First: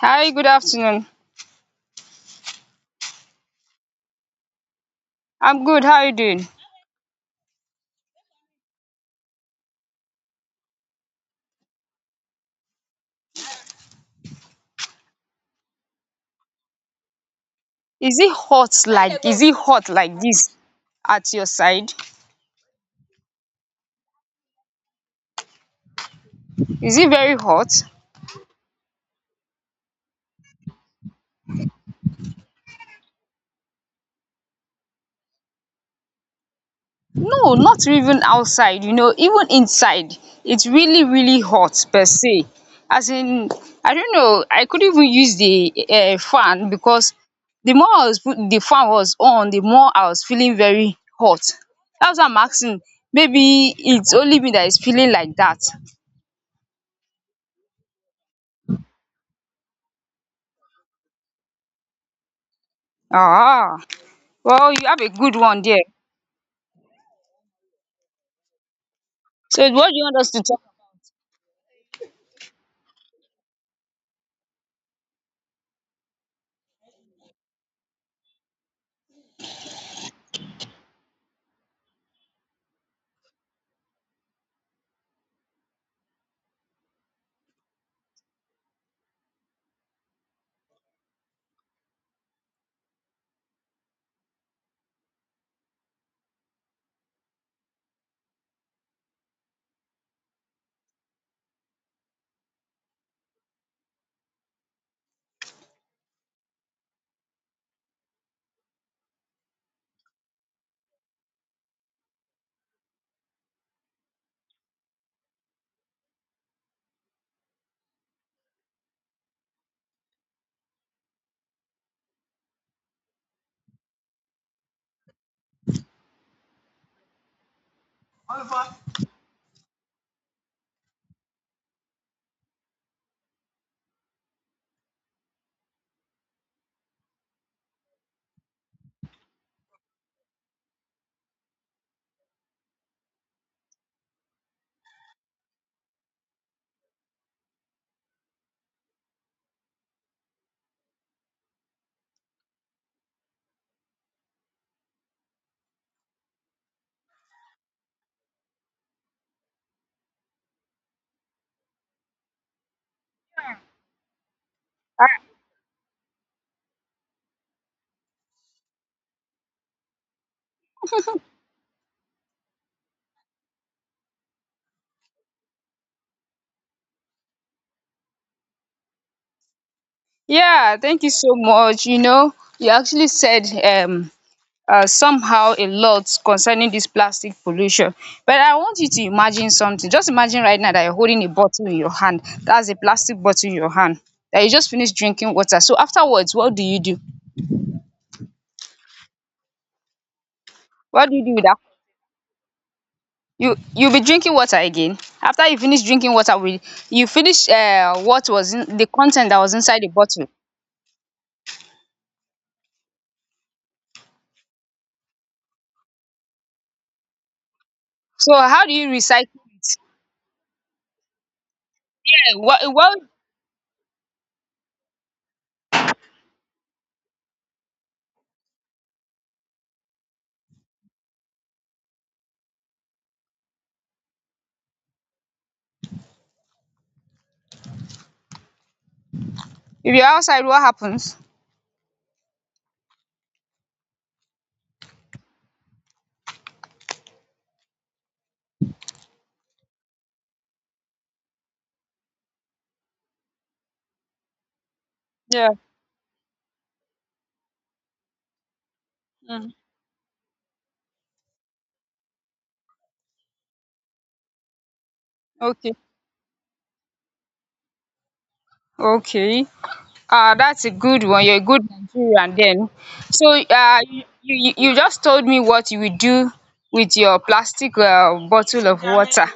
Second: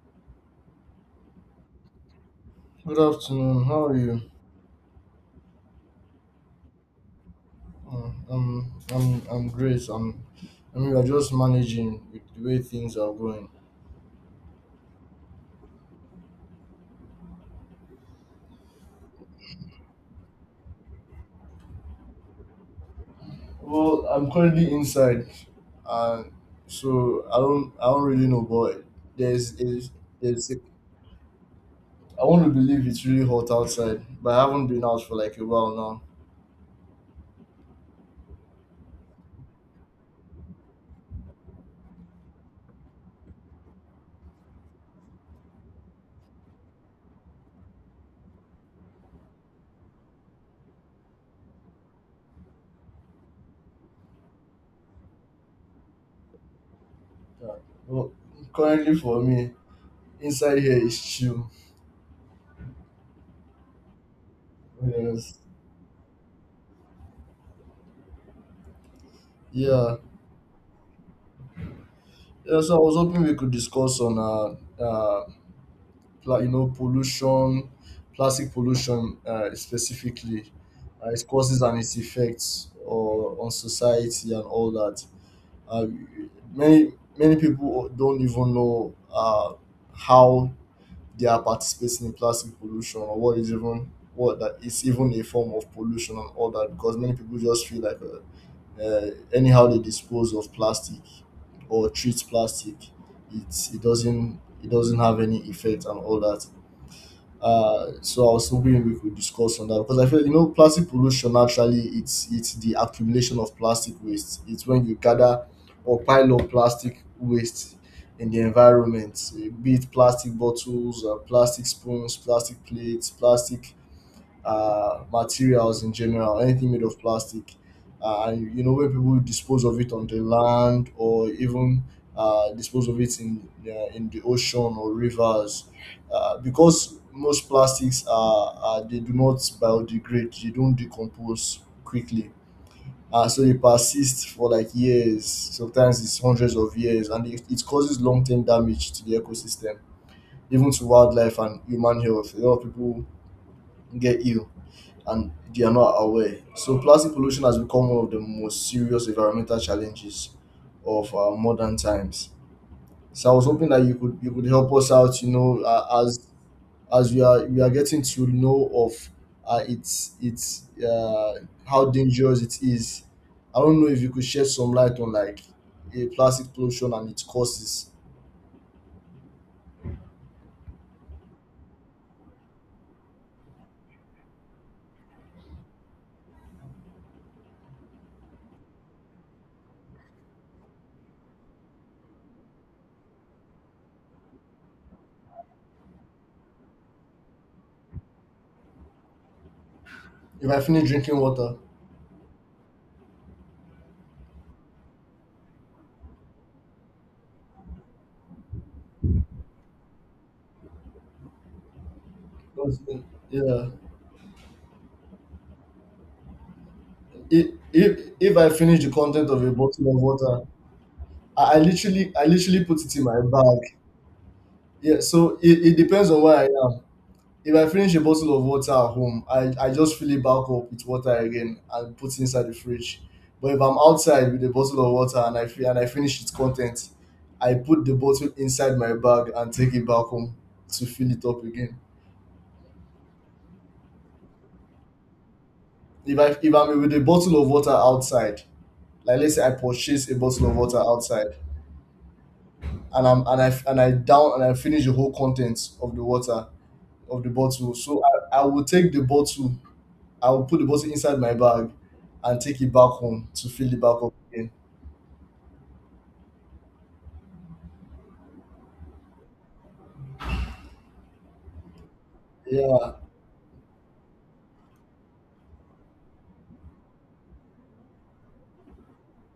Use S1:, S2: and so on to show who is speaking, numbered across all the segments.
S1: Hi, good afternoon.
S2: Good afternoon. How are you?
S1: I'm good. How are you doing?
S2: I'm great. I mean, we're just managing with the way things are going.
S1: Is it hot, like is it hot like this at your side?
S2: Well, I'm currently inside, and
S1: Is it
S2: so
S1: very
S2: I
S1: hot?
S2: don't I don't really know, but there's is there's a- I want to believe it's really hot outside, but I haven't been out for like a while now.
S1: No, not even outside, even inside. It's really, really hot per se. As in, I don't know, I couldn't even use the fan, because the more I was put, the fan was on, the more I was feeling very hot. That's why I'm asking. Maybe it's only me that is feeling like that.
S2: Yeah. Well, currently for me, inside here is chill.
S1: Ah, well, you have a good
S2: Yes.
S1: one there. So what
S2: Yeah.
S1: do you want us to talk?
S2: Yeah. So I was hoping we could discuss on uh pollution, plastic pollution specifically, its causes and its effects or on society and all that. Uh, many many people don't even know how they are participating in plastic pollution or what is even what that is even a form of pollution and all that, because many people just feel like anyhow they dispose of plastic or treat plastic, it doesn't have any effect and all that. So I was hoping we could discuss on that, because I feel you know plastic pollution, actually it's the accumulation of plastic waste. It's when you gather or pile up plastic waste in the environment, eh, be it plastic bottles, plastic spoons, plastic plates, plastic materials in general, anything made of plastic. And you know, when people dispose of it on the land or even dispose of it in the ocean or rivers, because most plastics are they do not biodegrade, they don't decompose quickly. So they persist for like years, sometimes it's hundreds of years, and it causes long term damage to the ecosystem, even to wildlife and human health. A lot of people get ill and they are not aware. So plastic pollution has become one of the most serious environmental challenges of our modern times. So I was hoping that you could help us out. You know, as we are getting to know of its how dangerous it is. I don't know if you could shed some light on like a plastic pollution and its causes.
S1: Yeah, thank you so much. You actually said somehow a lot concerning this plastic pollution. But I want you to imagine something. Just imagine right now that you're holding a bottle in your hand. That's a plastic bottle in your hand. That you just finished drinking water. So afterwards, what do you do?
S2: If I finish
S1: What do
S2: drinking
S1: you do with
S2: water,
S1: that? You'll be drinking water again. After you finish drinking water, with you finish what was in the content that was inside the bottle.
S2: that's- yeah. If, if
S1: So
S2: if I
S1: how do
S2: finish
S1: you
S2: the content
S1: recycle
S2: of a
S1: it?
S2: bottle of water, I I literally, I
S1: Eh, What
S2: literally put it
S1: what
S2: in my bag. Yeah, so it depends on where I am. If I finish a bottle of water at home, I just fill it back up with water again and put it inside the fridge. But if I'm outside with a bottle of water and I finish its content, I put the bottle inside my bag and take it
S1: if
S2: back
S1: you're
S2: home
S1: outside, what
S2: to fill
S1: happens?
S2: it up again. If I'm with a bottle of water outside, like let's say I purchase a bottle of water outside and I down and I finish the whole
S1: Yeah.
S2: contents of the water, of the bottle. So I will take the
S1: Mm.
S2: bottle, I will put the bottle inside my bag and take it back home to fill it back up again.
S1: Okay. Okay. That's a good one. You're a good Nigerian then.
S2: Yeah,
S1: So you just told me what you would do with your plastic bottle of water.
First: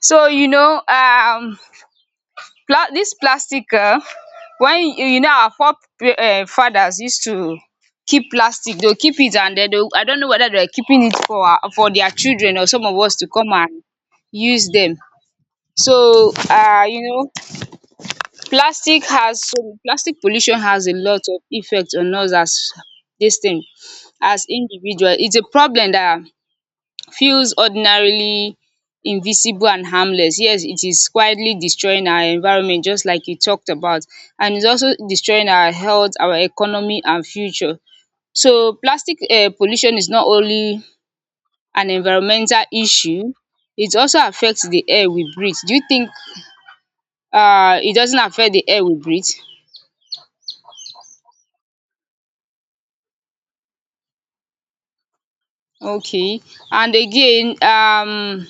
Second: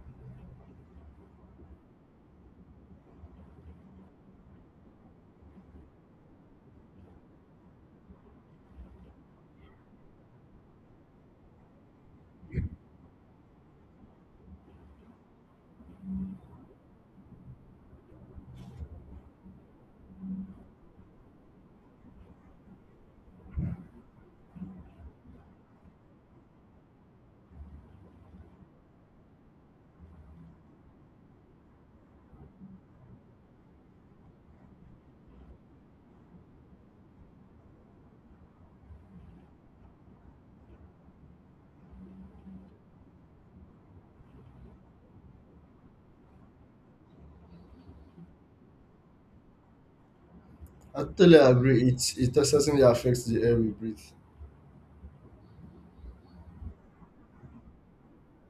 S1: So, this plastic, when our forefathers used to keep plastic, they'll keep it, and then they'll, I don't know whether they're keeping it for, for their children or some of us to come and use them. So plastic pollution has a lot of effect on us as dis thing as individual. It's a problem that feels ordinarily invisible and harmless. Yes, it is quietly destroying our environment, just like you talked about, and it's also destroying our health, our economy and future. So plastic pollution is not only an environmental issue, it also affects the air we breathe. Do you think it doesn't affect the air we breathe?
S2: I totally agree. It certainly affects the air we breathe.
S1: Okay. And again,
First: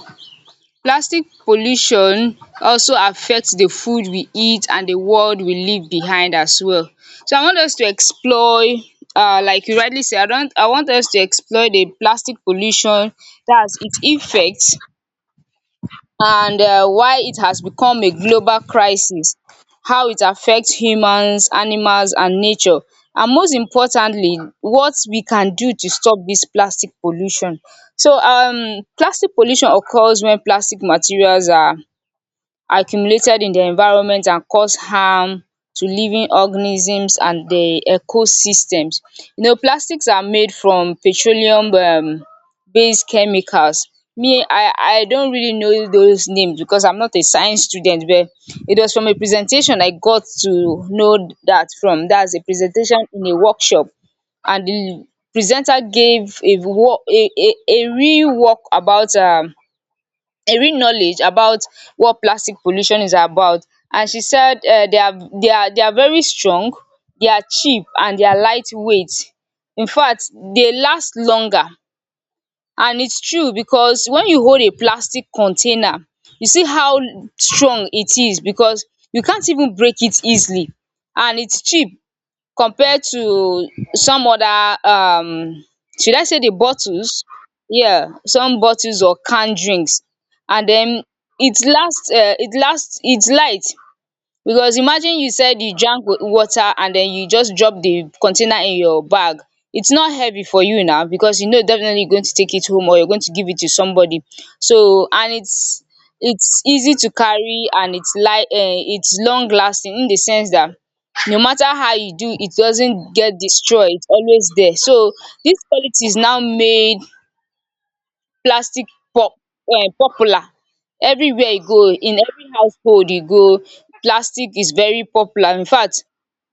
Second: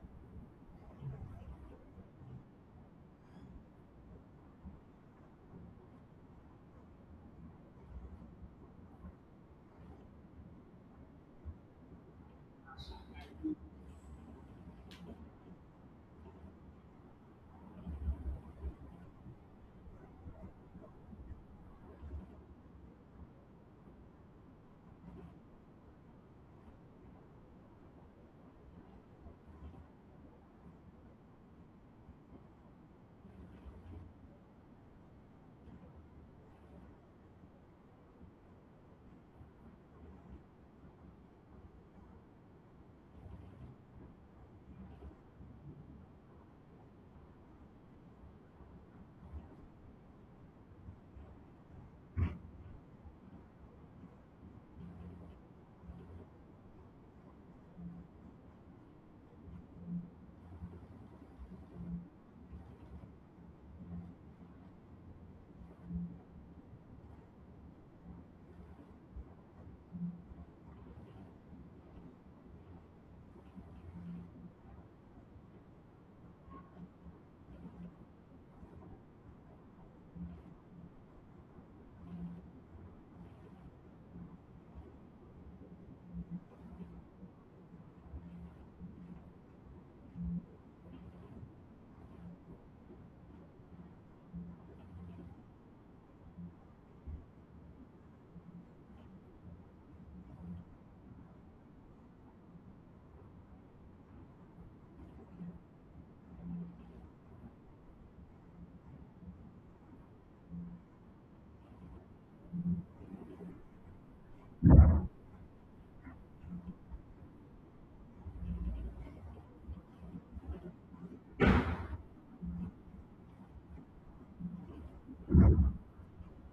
S1: plastic pollution also affect the food we eat and the world we leave behind as well. So I want us to explore, like you rightly said. I don't, I want us to explore the plastic pollution, dats its effect, and why it has become a global crisis, how it affects humans, animals and nature, and most importantly, what we can do to stop this plastic pollution. So plastic pollution occurs when plastic materials are accumulated in the environment and cause harm to living organisms and the ecosystems. You know, plastics are made from petroleum based chemicals. Me, I don't really know those names because I'm not a science student, but it was from a presentation I got to know that from. That's a presentation in a workshop, and the presenter gave a real work about a real knowledge about what plastic pollution is about. And she said, they are very strong, they are cheap and they are lightweight. Infact, they last longer, and its true because when you hold a plastic container you see how strong it is, because you can't even break it easily, and its cheap compared to some other should I say the bottles, yeah, some bottles or canned drinks. And then it last, it's light, because imagine you said you drank water and then you just drop the container in your bag, it's not heavy for you now because you know definitely you're going to take it home or you're going to give it to somebody. So and it's easy to carry and it's light, it's long lasting, in the sense that no matter how you do, it doesn't get destroyed, it's always there. So this quality is now made plastic pop popular. Everywhere you go, in every household you go, plastic is very popular. Infact,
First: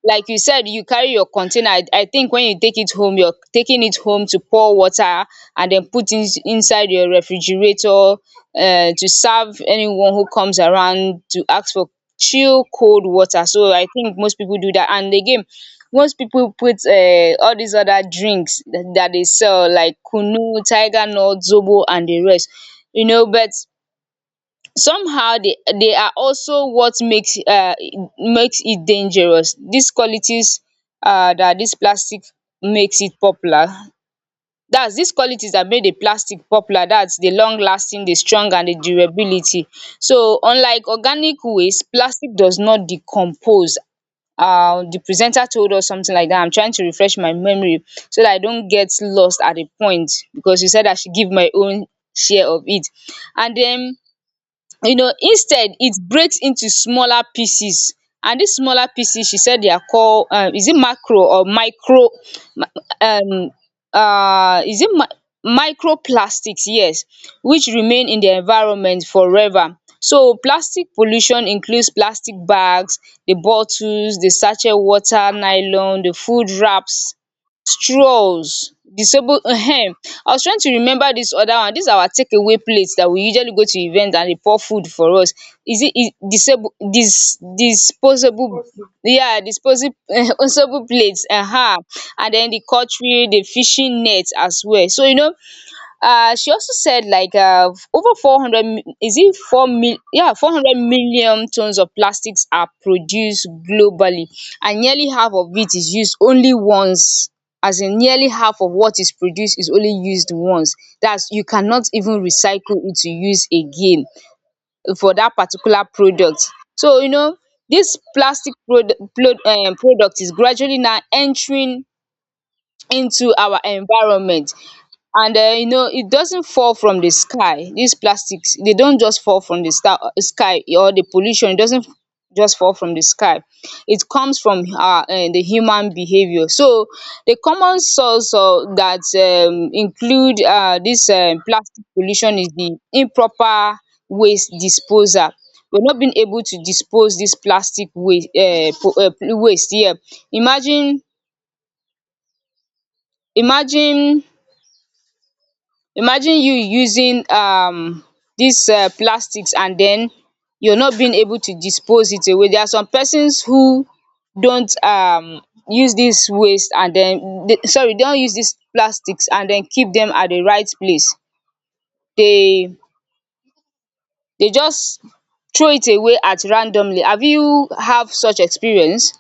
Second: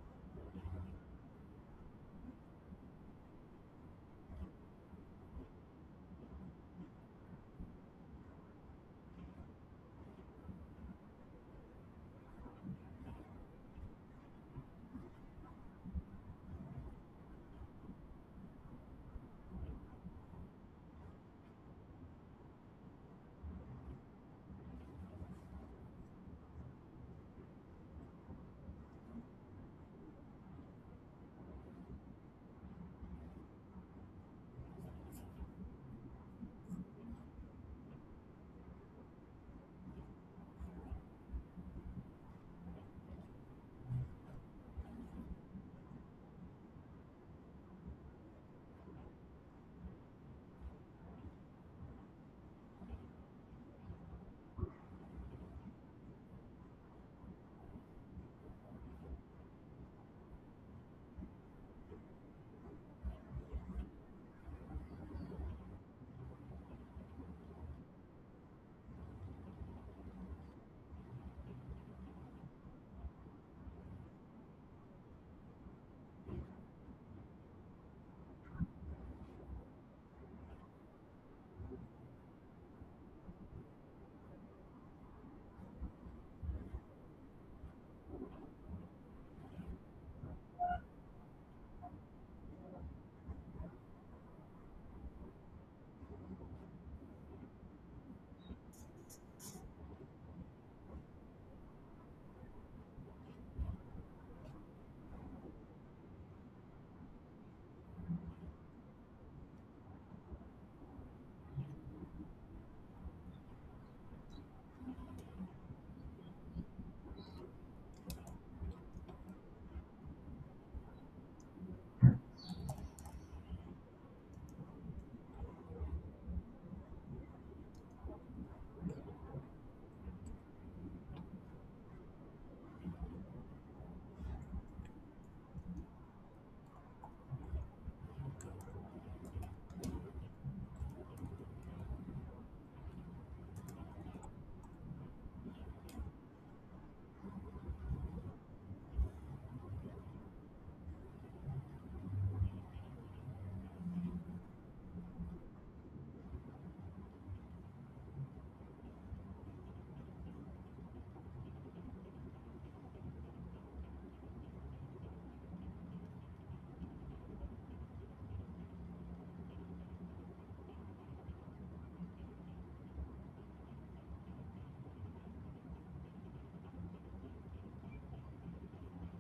S1: like you said, you carry your container. I think when you take it home, you're taking it home to pour water and then put it inside your refrigerator, to serve anyone who comes around to ask for chill cold water. So I think most people do that, and again, most people put all these other drinks that they sell, like kunu, tiger nut, zobo and the rest, you know. But somehow they are also what makes makes it dangerous, these qualities, that this plastic, makes it popular. That's these qualities that made the plastic popular, that's the long lasting, the strong and the durability. So unlike organic waste, plastic does not decompose. The presenter told us something like that, I'm trying to refresh my memory so that I don't get lost at a point, because she said I should give my own share of it. And then, you know, instead it breaks into smaller pieces, and this smaller pieces, she said they are called, is it macro or micro, um is it microplastics, yes, which remain in the environment forever. So plastic pollution includes plastic bags, the bottles, the sachet water, nylon, the food wraps, straws, disable, I was trying to remember this other one, this our takeaway plate that we usually go to event and dey pour food for us, is it is disable, disposable, yeah, disposable plate. And then the cutlery, the fishing net as well. So you know, she also said like over 400 mi- is it 4 mil- yeah 400 million tons of plastics are produced globally, and nearly half of it is used only once. As in, nearly half of what is produced is only used once, that's you cannot even recycle it to use again for that particular product. So you know, this plastic product, product is gradually now entering into our environment. And you know it doesn't fall from the sky, these plastics, they don't just fall from the star sky, or the pollution, it doesn't just fall from the sky, it comes from our the human behaviour. So the common source that include this plastic pollution is the improper waste disposal, we're not being able to dispose this plastic waste, waste here. Imagine, imagine you using this plastics and den you're not being able to dispose it away. There are some persons who don't use this waste and den, sorry, they don't use this plastics and den keep them at the right place. they they just throw it away at randomly. Have you have such experience?